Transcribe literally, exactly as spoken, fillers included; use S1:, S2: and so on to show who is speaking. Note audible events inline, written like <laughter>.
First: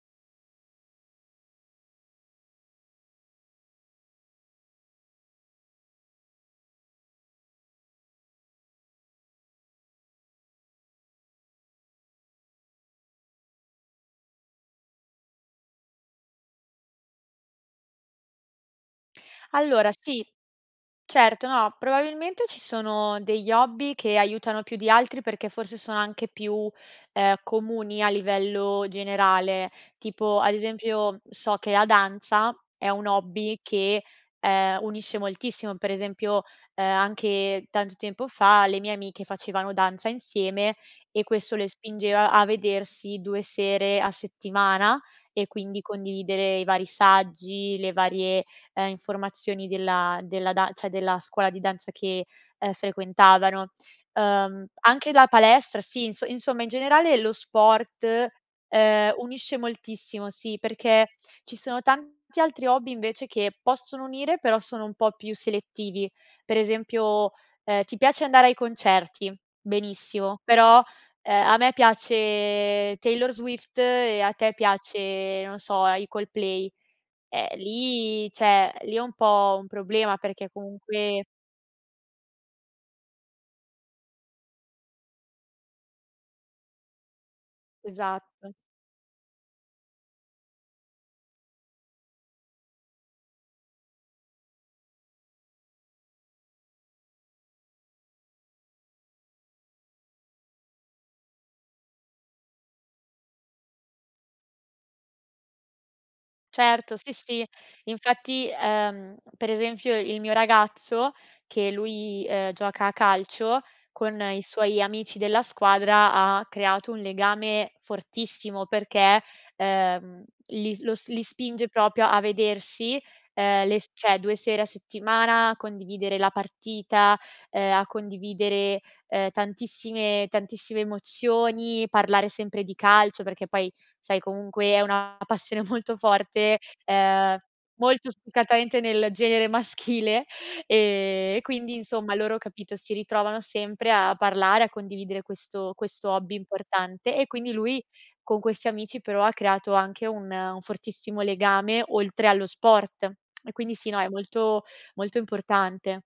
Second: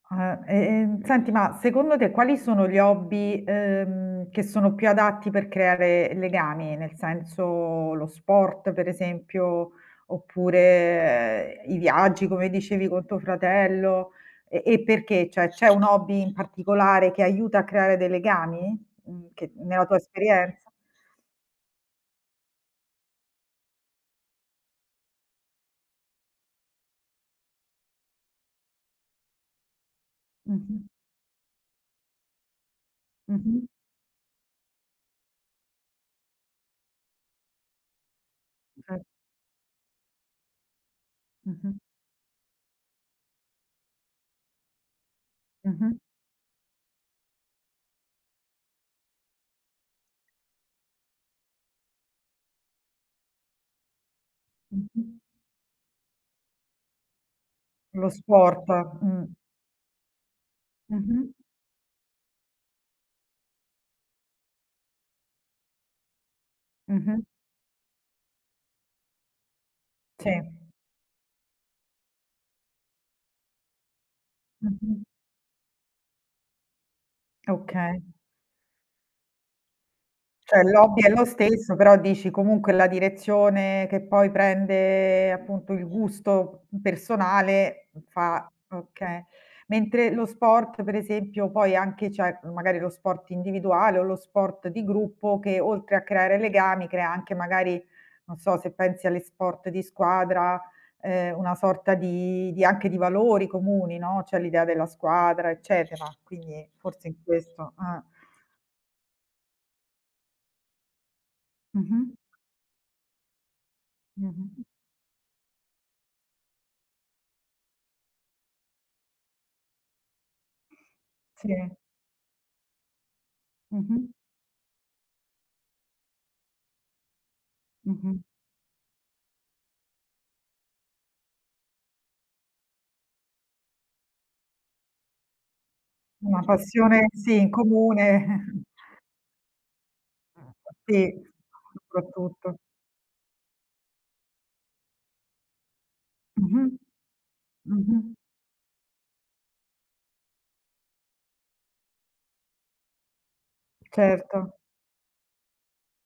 S1: Ah, e ehm, senti, ma secondo te quali sono gli hobby, uhm, che sono più adatti per creare legami? Nel senso, lo sport, per esempio, oppure, ehm, i viaggi, come dicevi con tuo fratello? E e perché? ceh, c'è un hobby in particolare che aiuta a creare dei legami? Mhmm, che nella
S2: Allora
S1: tua
S2: sì
S1: esperienza?
S2: certo no, probabilmente ci sono degli hobby che aiutano più di altri perché forse sono anche più, uhm, comuni a livello generale. Tipo, ad
S1: Mh-mh.
S2: esempio, so che la danza è un hobby
S1: Mh-mh.
S2: che, ehm, unisce moltissimo, per esempio, uhm, anche tanto tempo fa le mie
S1: <unintelligible>
S2: amiche facevano danza insieme e questo le
S1: Mh-mh.
S2: spingeva a vedersi due sere a settimana e quindi
S1: Mh-mh.
S2: condividere i vari saggi, le varie, uhm, informazioni della della da ceh, della scuola di danza che, ehm, frequentavano. Uhm, anche
S1: Mh-mh.
S2: la palestra sì, inso insomma in generale lo sport,
S1: Lo sport.
S2: ehm,
S1: Mh.
S2: unisce moltissimo, sì, perché
S1: Mh-mh.
S2: ci sono tanti altri hobby, invece, che possono unire però sono un po' più selettivi. Per
S1: Mh-mh.
S2: esempio, ehm, ti piace andare ai concerti. Benissimo,
S1: Sì.
S2: però, ehm, a me piace Taylor Swift e a te
S1: Mh-mh.
S2: piace, non so, uhm, i Coldplay. Eh,
S1: Okay.
S2: lì ceh, lì è un po' un problema perché
S1: ceh, l'hobby è
S2: comunque
S1: lo stesso, però dici comunque la direzione che poi prende, appunto, il gusto personale fa
S2: Esatto.
S1: okay. Mentre lo sport, per esempio poi anche c'è magari lo sport individuale o lo sport di gruppo che, oltre a creare legami, crea anche magari, non so, se pensi agli sport di squadra, uhm, una sorta di di anche di valori comuni, no. C'è l'idea della squadra, eccetera, quindi
S2: Certo,
S1: forse
S2: sì,
S1: in
S2: sì.
S1: questo eh.
S2: Infatti, uhm, per esempio il mio ragazzo, che
S1: Mh-mh.
S2: lui, ehm, gioca a calcio, con i
S1: Mh-mh.
S2: suoi amici della squadra ha creato un legame fortissimo, perché uhm, li lo li spinge
S1: Sì.
S2: proprio a vedersi, ehm, le s
S1: Mh-mh.
S2: ceh, due sere a settimana a condividere la partita, uhm, a
S1: Mh-mh.
S2: condividere, ehm, tantissime tantissime emozioni, parlare sempre di calcio, perché poi, sai, comunque è una passione molto
S1: Una
S2: forte,
S1: passione
S2: ehm,
S1: sì, in
S2: molto
S1: comune. <chuckles>
S2: spiccatamente nel genere maschile e
S1: Sì,
S2: e quindi insomma loro,
S1: soprattutto.
S2: capito, si ritrovano sempre a parlare, a condividere questo questo hobby
S1: Mh-mh.
S2: importante, e quindi lui
S1: Mh-mh.
S2: con questi amici però ha creato anche un un fortissimo legame oltre allo sport. E quindi sì, no, è
S1: Certo.
S2: molto molto importante.